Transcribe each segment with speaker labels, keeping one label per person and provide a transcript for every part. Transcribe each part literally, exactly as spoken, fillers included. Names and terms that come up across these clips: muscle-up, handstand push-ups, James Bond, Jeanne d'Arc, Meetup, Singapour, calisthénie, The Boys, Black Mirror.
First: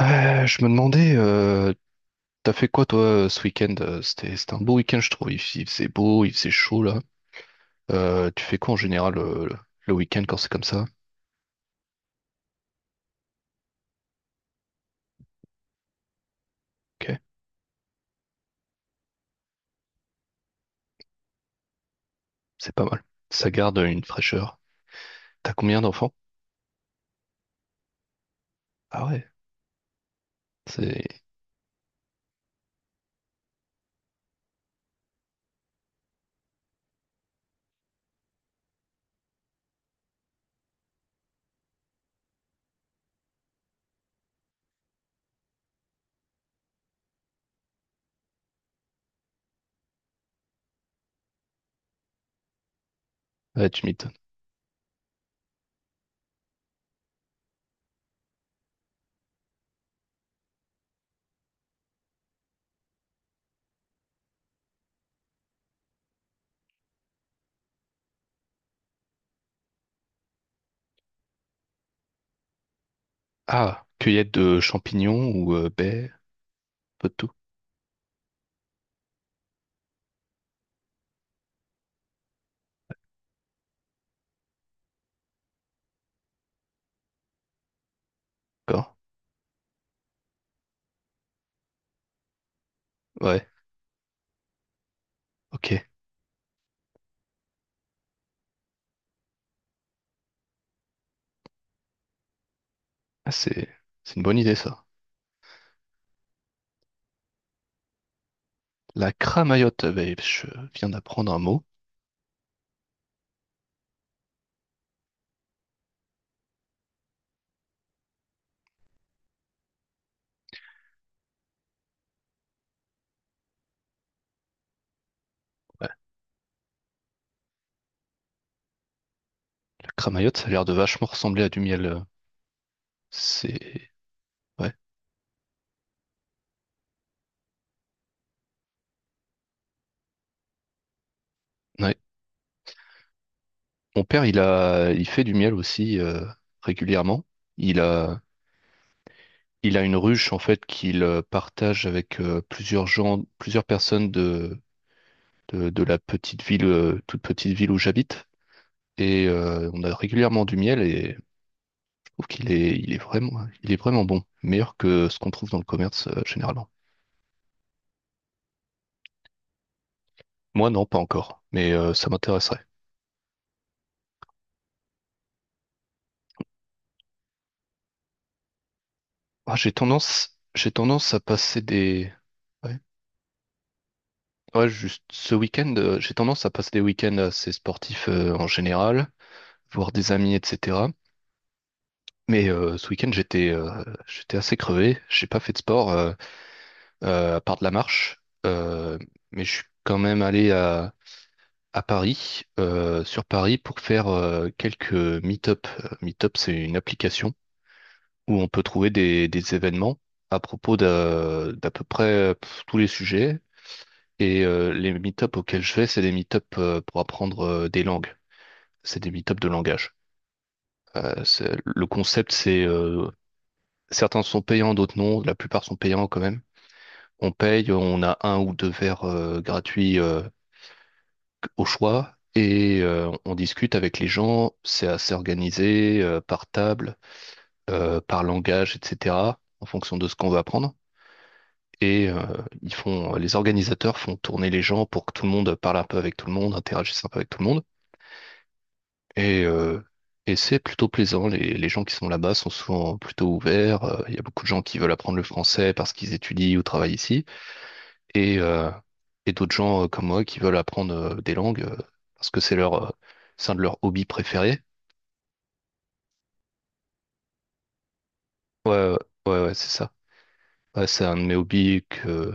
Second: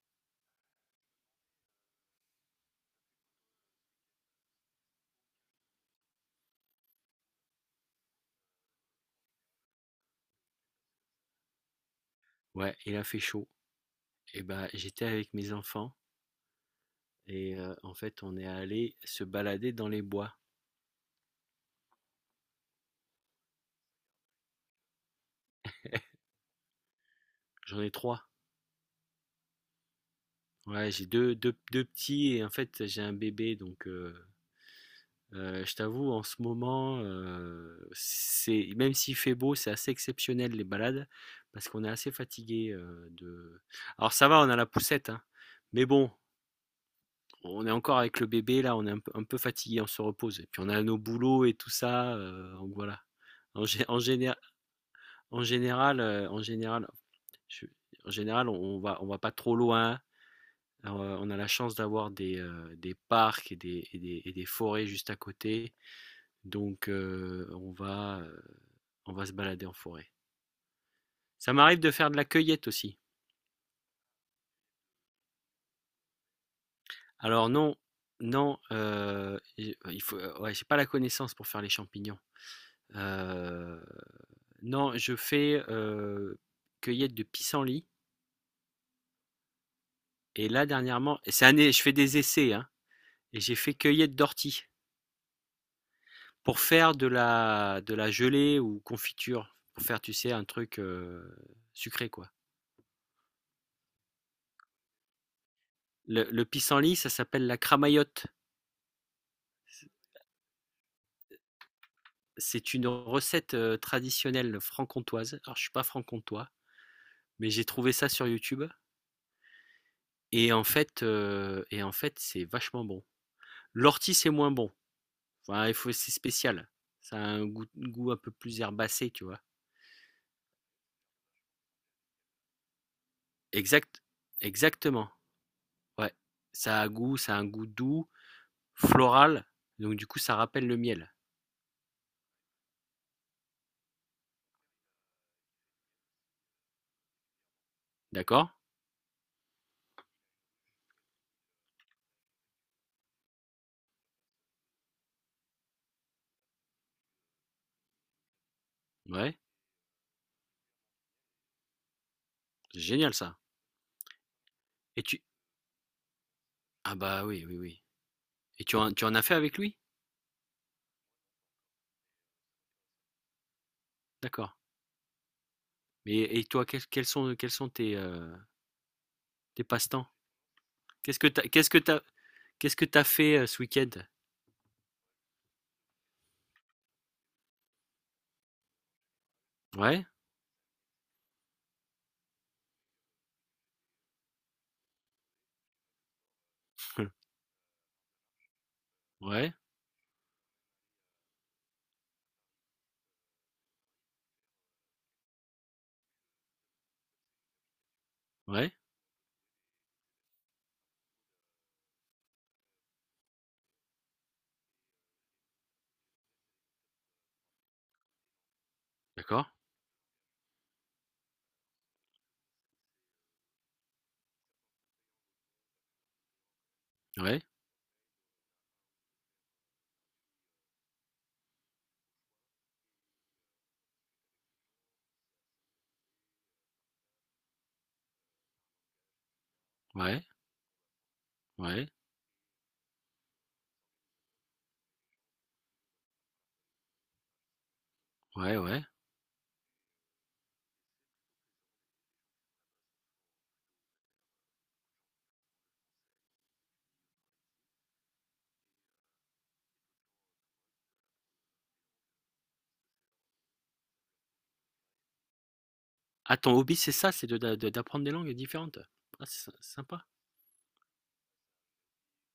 Speaker 1: Euh, je me demandais, euh, t'as fait quoi toi euh, ce week-end? euh, C'était, c'était un beau week-end, je trouve. Il, f- il faisait beau, il faisait chaud là. Euh, tu fais quoi en général euh, le, le week-end quand c'est comme ça?
Speaker 2: Ouais, il a fait chaud. Et ben, j'étais avec mes enfants
Speaker 1: Ok,
Speaker 2: et euh, en fait, on est allé se balader dans les bois.
Speaker 1: c'est pas mal. Ça garde une fraîcheur. T'as combien d'enfants?
Speaker 2: J'en ai trois.
Speaker 1: Ah ouais,
Speaker 2: Ouais, j'ai
Speaker 1: c'est.
Speaker 2: deux, deux, deux petits et en fait, j'ai un bébé. Donc, euh, euh, je t'avoue, en ce moment, euh, c'est, même s'il fait beau, c'est assez exceptionnel les balades parce qu'on est assez fatigué euh, de. Alors, ça va, on a la poussette, hein, mais bon. On est encore avec le bébé, là, on est un peu, un peu fatigué, on se repose. Et puis on a nos boulots et tout ça, euh, donc voilà. En,
Speaker 1: Ouais,
Speaker 2: gé-
Speaker 1: tu
Speaker 2: en
Speaker 1: m'étonnes.
Speaker 2: général, En général, heu, en général, je en général, on on va on va pas trop loin. Alors, heu, on a la chance d'avoir des, heu, des parcs et des et des et des forêts juste à côté. Donc, heu, on va, heu, on va se balader en forêt. Ça m'arrive de faire de la cueillette aussi.
Speaker 1: Ah, cueillette de champignons ou euh, baies, peu de tout.
Speaker 2: Alors non, non, heu, et il faut ouais, j'ai pas la connaissance pour faire les champignons. Heu, non, je fais, heu, cueillette de pissenlit.
Speaker 1: D'accord?
Speaker 2: Et là dernièrement c'est un é je fais des essais, hein. Et
Speaker 1: Ouais,
Speaker 2: j'ai fait cueillette d'ortie
Speaker 1: ok.
Speaker 2: pour faire de la, de la gelée ou confiture, pour faire, tu sais, un truc euh, sucré, quoi.
Speaker 1: Ah, c'est, c'est une bonne idée ça.
Speaker 2: Le, le pissenlit, ça s'appelle la cramaillotte.
Speaker 1: La cramayotte, euh, ben, je viens d'apprendre un mot.
Speaker 2: C'est une recette euh, traditionnelle franc-comtoise. Alors, je suis pas franc-comtois, mais j'ai trouvé ça sur YouTube. Et en fait, euh, et en fait, c'est vachement bon. L'ortie, c'est moins bon. Enfin, il
Speaker 1: Ouais,
Speaker 2: faut, c'est spécial. Ça a un goût, goût un peu plus herbacé, tu vois.
Speaker 1: la cramayotte, ça a l'air de vachement ressembler à du miel. euh, C'est.
Speaker 2: Exact,
Speaker 1: Ouais.
Speaker 2: exactement. Ouais. Ça a un goût, ça a un goût doux, floral, donc du coup, ça rappelle le miel.
Speaker 1: Ouais. Mon père, il a, il fait du miel aussi euh, régulièrement. Il a,
Speaker 2: D'accord?
Speaker 1: il a une ruche en fait qu'il euh, partage avec euh, plusieurs gens, plusieurs personnes de, de, de la petite ville, euh, toute petite ville où j'habite. Et
Speaker 2: Ouais,
Speaker 1: euh, on a régulièrement du miel et je trouve qu'il est,
Speaker 2: c'est
Speaker 1: il est
Speaker 2: génial ça.
Speaker 1: vraiment, il est vraiment bon, meilleur
Speaker 2: Et
Speaker 1: que ce
Speaker 2: tu...
Speaker 1: qu'on trouve dans le commerce euh, généralement.
Speaker 2: Ah bah oui, oui, oui. Et tu en, tu en as fait avec lui?
Speaker 1: Moi, non, pas encore, mais euh, ça m'intéresserait.
Speaker 2: D'accord. Mais et toi, quels, quels sont, quels sont tes, euh,
Speaker 1: Ah,
Speaker 2: tes
Speaker 1: j'ai
Speaker 2: passe-temps?
Speaker 1: tendance, j'ai tendance
Speaker 2: Qu'est-ce
Speaker 1: à
Speaker 2: que t'as,
Speaker 1: passer
Speaker 2: qu'est-ce que t'as,
Speaker 1: des,
Speaker 2: Qu'est-ce
Speaker 1: Ouais,
Speaker 2: que t'as fait euh, ce week-end?
Speaker 1: ouais, juste ce week-end, euh, j'ai tendance à passer des week-ends assez sportifs euh, en général, voir
Speaker 2: Ouais,
Speaker 1: des amis, et cetera. Mais euh, ce week-end, j'étais euh, j'étais assez crevé. J'ai pas fait de sport euh, euh, à part de la marche, Euh, mais je
Speaker 2: ouais,
Speaker 1: suis quand même allé à, à Paris, euh, sur Paris, pour faire euh, quelques meet-up. Euh, Meetup, c'est une application où on peut
Speaker 2: ouais,
Speaker 1: trouver des, des événements à propos d'à d'à peu près euh, pff, tous les sujets. Et euh, les meet-up auxquels je vais, c'est des meet-up euh, pour apprendre euh, des langues. C'est des meet-ups
Speaker 2: d'accord.
Speaker 1: de langage. Euh, c'est- le concept, c'est euh, certains sont payants, d'autres non. La plupart sont payants quand même. On
Speaker 2: Ouais,
Speaker 1: paye, on a un ou deux verres euh, gratuits euh, au choix et euh, on discute avec les gens. C'est assez organisé euh, par table, euh, par langage, et cetera. En fonction de ce
Speaker 2: ouais,
Speaker 1: qu'on veut apprendre.
Speaker 2: ouais,
Speaker 1: Et euh, ils font, les organisateurs font tourner les gens pour que tout le monde parle un peu avec tout le monde, interagisse un peu avec tout le monde.
Speaker 2: ouais, ouais.
Speaker 1: Et, euh, et c'est plutôt plaisant. Les, les gens qui sont là-bas sont souvent plutôt ouverts. Euh, Il y a beaucoup de gens qui veulent apprendre le français parce qu'ils étudient ou travaillent ici. Et, euh, et d'autres gens euh, comme moi qui veulent apprendre euh, des langues euh, parce que c'est leur, euh, c'est un de leurs hobbies préférés.
Speaker 2: Ah, ton hobby, c'est ça, c'est de, de- d'apprendre des langues
Speaker 1: Ouais,
Speaker 2: différentes.
Speaker 1: ouais,
Speaker 2: Ah,
Speaker 1: ouais,
Speaker 2: c'est sy-
Speaker 1: ouais, c'est ça.
Speaker 2: sympa.
Speaker 1: Ouais, c'est un de mes hobbies que,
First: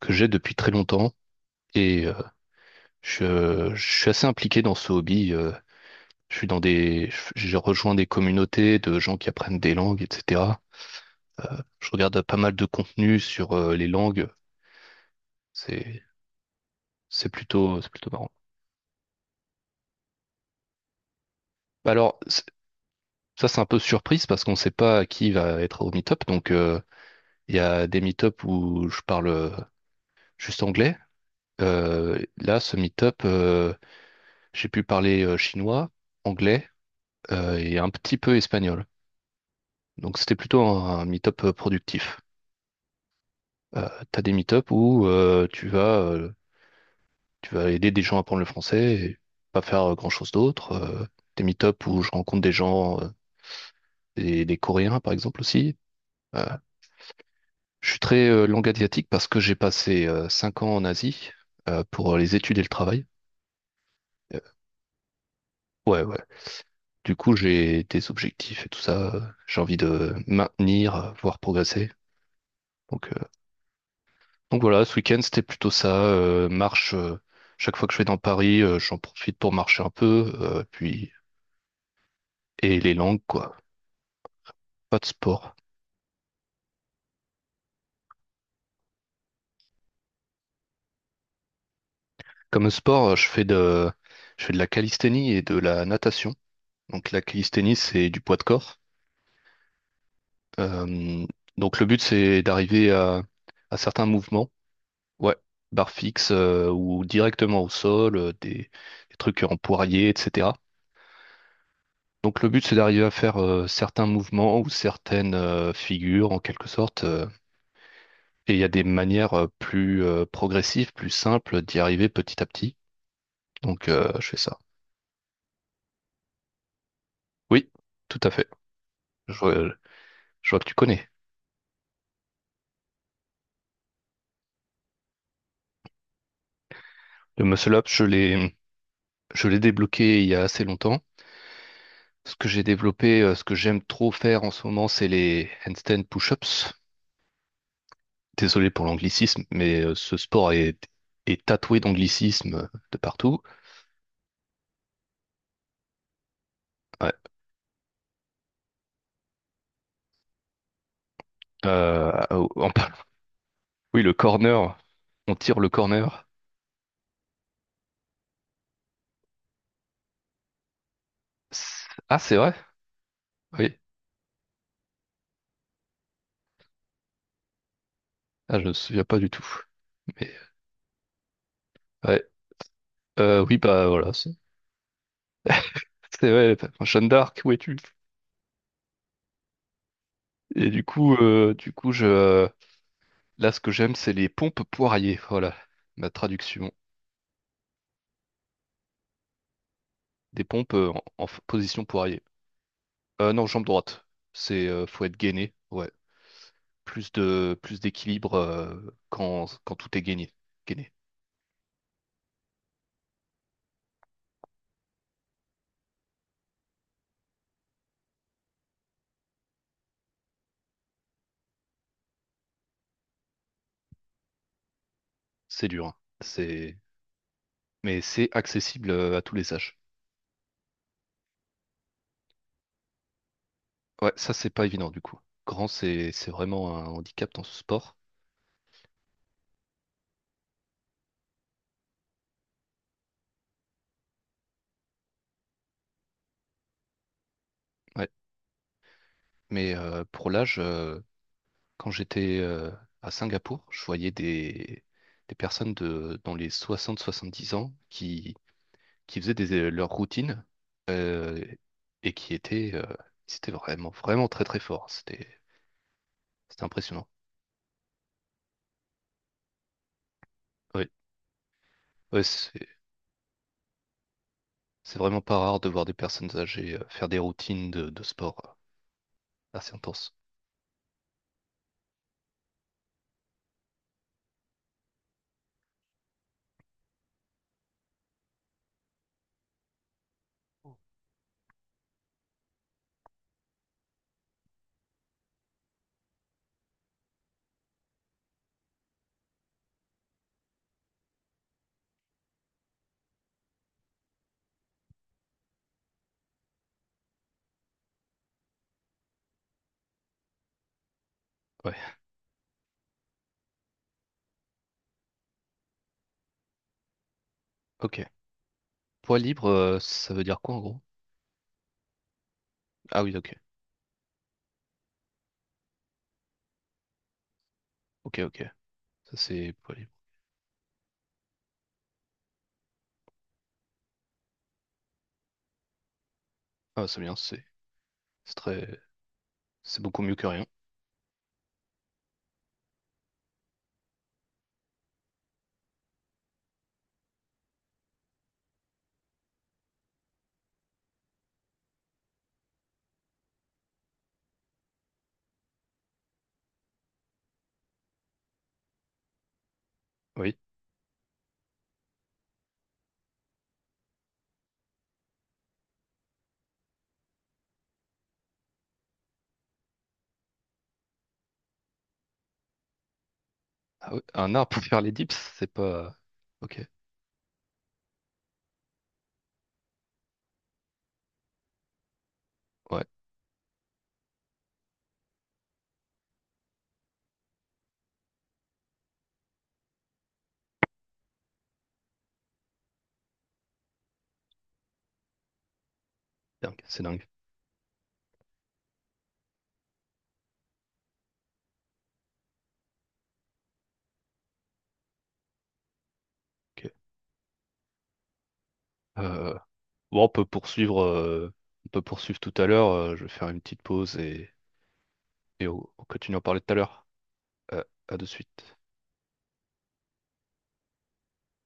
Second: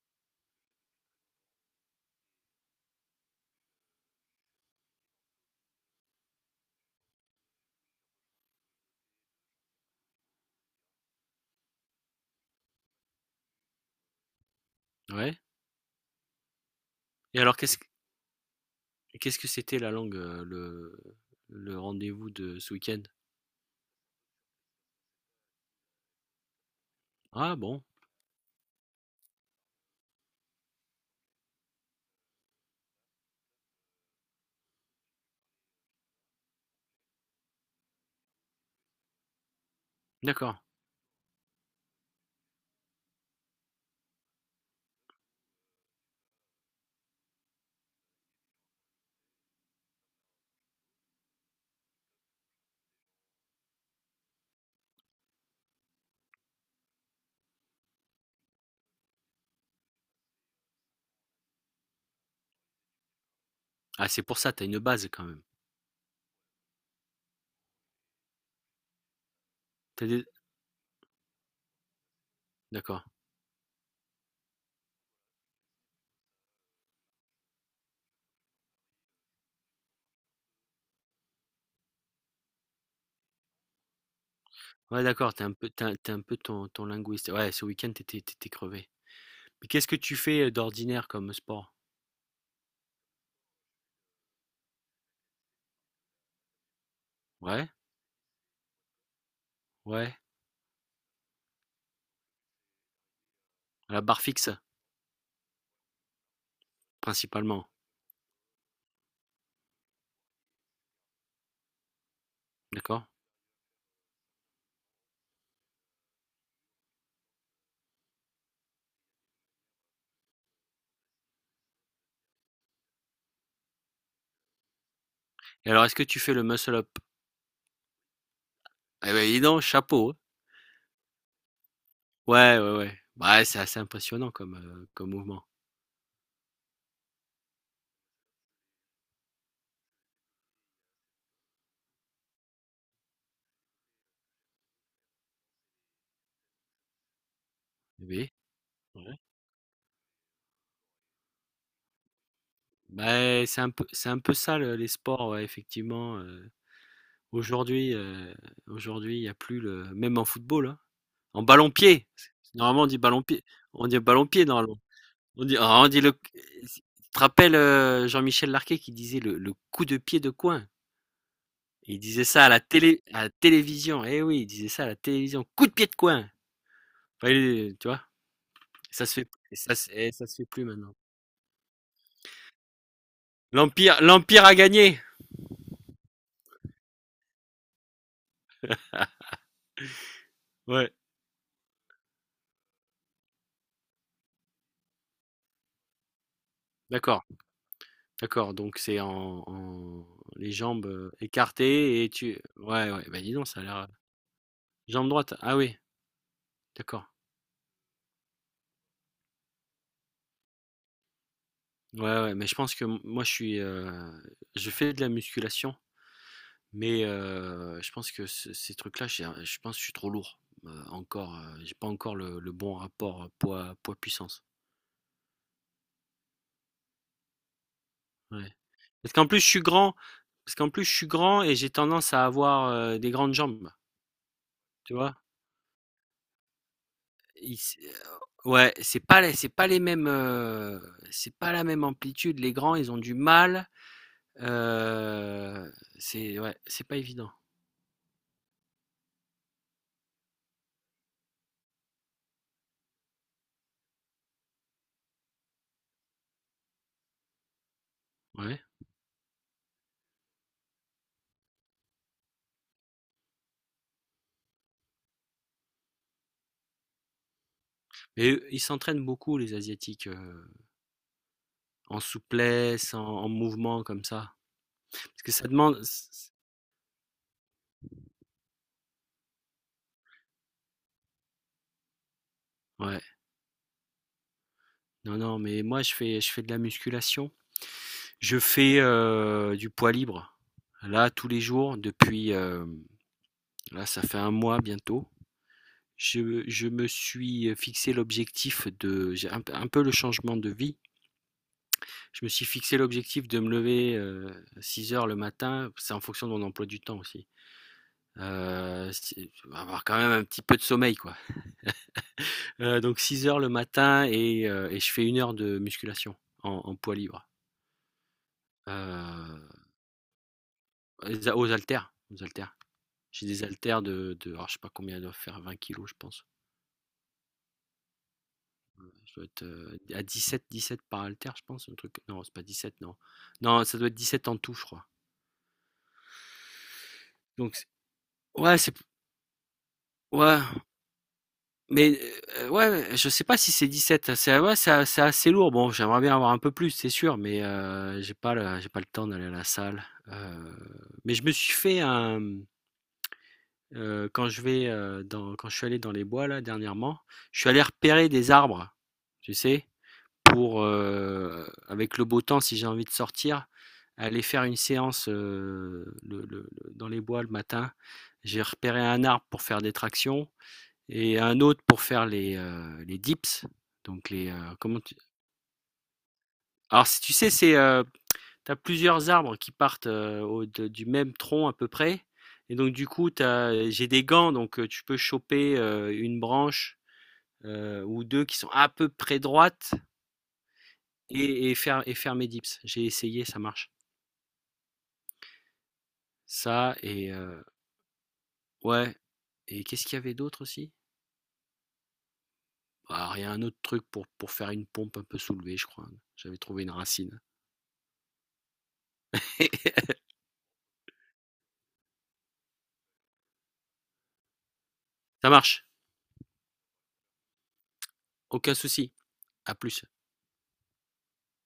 Speaker 1: que j'ai depuis très longtemps. Et euh, je, je suis assez impliqué dans ce hobby. Euh, je suis dans des, je- J'ai rejoint des communautés de gens qui apprennent des langues, et cetera Je regarde pas mal de contenu sur euh, les langues.
Speaker 2: Ouais.
Speaker 1: C'est, c'est
Speaker 2: Et alors, qu'est-ce,
Speaker 1: plutôt, c'est plutôt marrant.
Speaker 2: qu'est-ce que c'était la langue, euh, le, le
Speaker 1: Bah, alors,
Speaker 2: rendez-vous
Speaker 1: c'est-
Speaker 2: de ce week-end?
Speaker 1: ça, c'est un peu surprise parce qu'on ne sait pas qui va être au meet-up. Donc, euh, il
Speaker 2: Ah
Speaker 1: y
Speaker 2: bon,
Speaker 1: a des meet-up où je parle euh, juste anglais. Euh, là, ce meet-up, euh, j'ai pu parler euh, chinois, anglais euh, et un petit peu espagnol. Donc, c'était plutôt
Speaker 2: d'accord.
Speaker 1: un, un meet-up euh, productif. Euh, T'as des meet-up où euh, tu vas euh, tu vas aider des gens à apprendre le français et pas faire euh, grand-chose d'autre. Euh, des meet-up où je rencontre des gens, euh, des, des Coréens par exemple aussi. Euh, je suis très euh, langue asiatique parce que j'ai passé euh, cinq ans en Asie euh, pour euh, les études et le travail.
Speaker 2: Ah, c'est pour
Speaker 1: Euh,
Speaker 2: ça, t'as une base quand même.
Speaker 1: ouais, ouais. Du coup, j'ai des objectifs et tout ça. euh, J'ai envie
Speaker 2: T'as
Speaker 1: de
Speaker 2: des
Speaker 1: maintenir, euh, voire progresser.
Speaker 2: d'accord.
Speaker 1: Donc, euh, donc voilà, ce week-end, c'était plutôt ça. Euh, marche, euh, chaque fois que je vais dans Paris, euh, j'en profite pour marcher un peu. Euh, puis, et les langues, quoi. Pas
Speaker 2: Ouais,
Speaker 1: de
Speaker 2: d'accord. T'es un
Speaker 1: sport.
Speaker 2: peu t'es as tu un peu ton ton linguiste. Ouais, ce week-end, t'étais, t'étais crevé. Mais qu'est-ce que tu fais, heu, d'ordinaire comme sport?
Speaker 1: Comme sport, euh, je fais de, je fais de la calisthénie et de la natation. Donc la
Speaker 2: Ouais,
Speaker 1: calisthénie, c'est du poids de corps.
Speaker 2: ouais,
Speaker 1: Euh, donc le but, c'est d'arriver à, à
Speaker 2: à la
Speaker 1: certains
Speaker 2: barre fixe,
Speaker 1: mouvements, ouais, barre fixe euh, ou directement au
Speaker 2: principalement,
Speaker 1: sol, euh, des, des trucs en poirier, et cetera. Donc le but, c'est d'arriver
Speaker 2: d'accord.
Speaker 1: à faire euh, certains mouvements ou certaines euh, figures en quelque sorte. euh. Et il y a des manières euh, plus euh, progressives, plus simples d'y arriver petit à petit. Donc euh, je fais ça.
Speaker 2: Et alors, est-ce que tu fais le muscle up?
Speaker 1: Oui, tout à fait.
Speaker 2: Eh ben,
Speaker 1: Je
Speaker 2: dis
Speaker 1: vois,
Speaker 2: donc, chapeau, hein.
Speaker 1: je vois que tu connais.
Speaker 2: Ouais, ouais, ouais. Bah, ouais, c'est assez impressionnant comme, heu, comme mouvement.
Speaker 1: Le muscle-up, je l'ai, je l'ai débloqué il y a assez longtemps. Ce que j'ai développé, euh, ce que j'aime trop faire en ce moment, c'est les handstand push-ups.
Speaker 2: Oui,
Speaker 1: Désolé pour
Speaker 2: ouais.
Speaker 1: l'anglicisme, mais euh, ce sport est, est tatoué d'anglicisme de partout.
Speaker 2: Bah, c'est un peu c'est un peu ça le les sports, ouais, effectivement, heu,
Speaker 1: Ouais.
Speaker 2: aujourd'hui, heu, aujourd'hui, il y a plus le même en football, hein. En ballon-pied.
Speaker 1: Euh, en
Speaker 2: Normalement, on
Speaker 1: parlant-
Speaker 2: dit ballon-pied. On dit
Speaker 1: Oui, le
Speaker 2: ballon-pied,
Speaker 1: corner,
Speaker 2: normalement.
Speaker 1: on
Speaker 2: On dit,
Speaker 1: tire le
Speaker 2: ah, on dit le.
Speaker 1: corner.
Speaker 2: Tu te rappelles euh, Jean-Michel Larquet qui disait le, le coup de pied de coin.
Speaker 1: C'est-
Speaker 2: Il
Speaker 1: Ah,
Speaker 2: disait
Speaker 1: c'est
Speaker 2: ça à
Speaker 1: vrai?
Speaker 2: la télé, à la
Speaker 1: Oui.
Speaker 2: télévision. Eh oui, il disait ça à la télévision. Coup de pied de coin. Enfin, il- tu vois,
Speaker 1: Ah, je ne me souviens
Speaker 2: ça se
Speaker 1: pas
Speaker 2: fait,
Speaker 1: du tout.
Speaker 2: et ça, se- et ça
Speaker 1: Mais
Speaker 2: se fait plus maintenant.
Speaker 1: ouais. Euh, oui, bah
Speaker 2: L'empire,
Speaker 1: voilà. C'est
Speaker 2: l'empire a gagné.
Speaker 1: c'est vrai. Enfin, Jeanne d'Arc, où es-tu? Et du
Speaker 2: Ouais.
Speaker 1: coup, euh, du coup, je, Là, ce que j'aime, c'est les pompes poirier. Voilà, ma traduction.
Speaker 2: D'accord, d'accord. Donc c'est en, en-
Speaker 1: Des
Speaker 2: les
Speaker 1: pompes
Speaker 2: jambes
Speaker 1: euh, en,
Speaker 2: euh,
Speaker 1: en f- position
Speaker 2: écartées et
Speaker 1: poirier.
Speaker 2: tu. Ouais, ouais. Bah
Speaker 1: Euh,
Speaker 2: dis
Speaker 1: non,
Speaker 2: donc, ça a
Speaker 1: jambe
Speaker 2: l'air.
Speaker 1: droite. C'est euh, Faut
Speaker 2: Jambe
Speaker 1: être
Speaker 2: droite.
Speaker 1: gainé.
Speaker 2: Ah oui,
Speaker 1: Ouais.
Speaker 2: d'accord.
Speaker 1: Plus de plus d'équilibre euh, quand, quand tout est gainé. Gainé.
Speaker 2: Ouais, ouais, mais je pense que m moi je suis, heu, je fais de la musculation, mais heu, je pense que ce ces trucs-là, j'ai un je pense que je suis trop lourd, heu, encore, heu, j'ai pas encore le le bon rapport, heu, poids poids puissance.
Speaker 1: C'est dur, hein. C'est Mais c'est
Speaker 2: Ouais.
Speaker 1: accessible
Speaker 2: Parce
Speaker 1: euh, à
Speaker 2: qu'en
Speaker 1: tous
Speaker 2: plus je
Speaker 1: les
Speaker 2: suis
Speaker 1: âges.
Speaker 2: grand parce qu'en plus je suis grand et j'ai tendance à avoir, heu, des grandes jambes,
Speaker 1: Ouais, ça c'est pas évident
Speaker 2: tu
Speaker 1: du
Speaker 2: vois?
Speaker 1: coup. Grand, c'est c'est vraiment un handicap dans ce
Speaker 2: Il s heu,
Speaker 1: sport.
Speaker 2: ouais, c'est pas les c'est pas les mêmes, heu, c'est pas la même amplitude. Les grands, ils ont du mal, heu, c'est ouais, c'est pas évident.
Speaker 1: Ouais. Mais euh, pour l'âge, euh, quand j'étais euh, à Singapour, je voyais des des personnes de dans les soixante soixante-dix ans qui
Speaker 2: Ouais.
Speaker 1: qui faisaient des, euh, leur routine euh, et qui étaient, euh, c'était vraiment, vraiment très très fort. C'était, c'était impressionnant.
Speaker 2: Et ils s'entraînent beaucoup, les Asiatiques, heu,
Speaker 1: Oui,
Speaker 2: en
Speaker 1: ouais, c'est,
Speaker 2: souplesse, en en mouvement comme ça.
Speaker 1: c'est vraiment
Speaker 2: Parce que
Speaker 1: pas
Speaker 2: ça
Speaker 1: rare de
Speaker 2: demande
Speaker 1: voir des personnes âgées euh, faire des routines de, de sport euh, assez intenses.
Speaker 2: ouais. Non, non, mais moi, je fais je fais de la musculation. Je fais, heu, du poids libre. Là, tous les jours depuis, hem, là, ça fait un mois bientôt. Je je me suis fixé l'objectif de j'ai un un peu le changement de vie. Je me suis fixé l'objectif de me lever, euh, six heures le matin. C'est en fonction de mon emploi du temps aussi. Heu, si avoir quand même un petit peu de sommeil, quoi.
Speaker 1: Ouais,
Speaker 2: Heu, donc six heures le matin et heu et je fais une heure de musculation en en poids libre.
Speaker 1: ok. Poids libre,
Speaker 2: Heu,
Speaker 1: euh, ça veut dire quoi en gros?
Speaker 2: aux aux haltères, aux haltères.
Speaker 1: Ah oui,
Speaker 2: J'ai
Speaker 1: ok,
Speaker 2: des haltères de de alors je sais pas combien elles doivent faire, vingt kilos je pense.
Speaker 1: ok, ok.
Speaker 2: Je
Speaker 1: Ça
Speaker 2: dois être,
Speaker 1: c'est poids
Speaker 2: heu,
Speaker 1: libre.
Speaker 2: à dix-sept dix-sept par haltère je pense, un truc non c'est pas dix-sept, non. Non ça doit être dix-sept en tout je crois.
Speaker 1: Ah, c'est bien, c'est
Speaker 2: Donc c'est
Speaker 1: c'est
Speaker 2: ouais c'est
Speaker 1: très, c'est beaucoup mieux que
Speaker 2: ouais.
Speaker 1: rien.
Speaker 2: Mais, heu, ouais, je sais pas si c'est dix-sept, c'est ouais, c'est c'est assez lourd. Bon, j'aimerais bien avoir un peu plus, c'est sûr, mais, heu, j'ai pas le j'ai pas le temps d'aller à la salle. Heu, mais je me suis fait un, mmh, quand je vais, heu, dans quand je suis allé dans les bois là dernièrement, je suis allé repérer des arbres, tu sais?
Speaker 1: Oui.
Speaker 2: Pour, heu, avec le beau temps, si j'ai envie de sortir, aller faire une séance, heu, le le le dans les bois le matin. J'ai repéré un arbre pour faire des tractions et un autre pour faire les, euh, les dips.
Speaker 1: Ah oui,
Speaker 2: Donc les
Speaker 1: un
Speaker 2: euh,
Speaker 1: art pour
Speaker 2: comment
Speaker 1: faire les
Speaker 2: tu...
Speaker 1: dips, c'est pas. Ok,
Speaker 2: Alors si tu sais c'est euh, t'as plusieurs arbres qui partent euh, au- de- du même tronc à peu près et donc
Speaker 1: ouais,
Speaker 2: du coup t'as j'ai des gants donc euh, tu peux choper euh, une branche euh, ou deux qui sont à peu près droites et, et faire et faire mes dips. J'ai essayé ça marche.
Speaker 1: dingue,
Speaker 2: Ça
Speaker 1: c'est dingue.
Speaker 2: et euh, ouais et qu'est-ce qu'il y avait d'autre aussi? Alors il y a un autre truc pour pour faire une pompe un peu soulevée je crois. J'avais trouvé
Speaker 1: Ok.
Speaker 2: une racine.
Speaker 1: Euh, Bon, on peut poursuivre, euh, on peut poursuivre tout à l'heure. Euh, je vais faire une petite pause et,
Speaker 2: Ça
Speaker 1: et
Speaker 2: marche.
Speaker 1: on on continue à en parler tout à l'heure. Euh, à de
Speaker 2: Aucun
Speaker 1: suite.
Speaker 2: souci, à plus.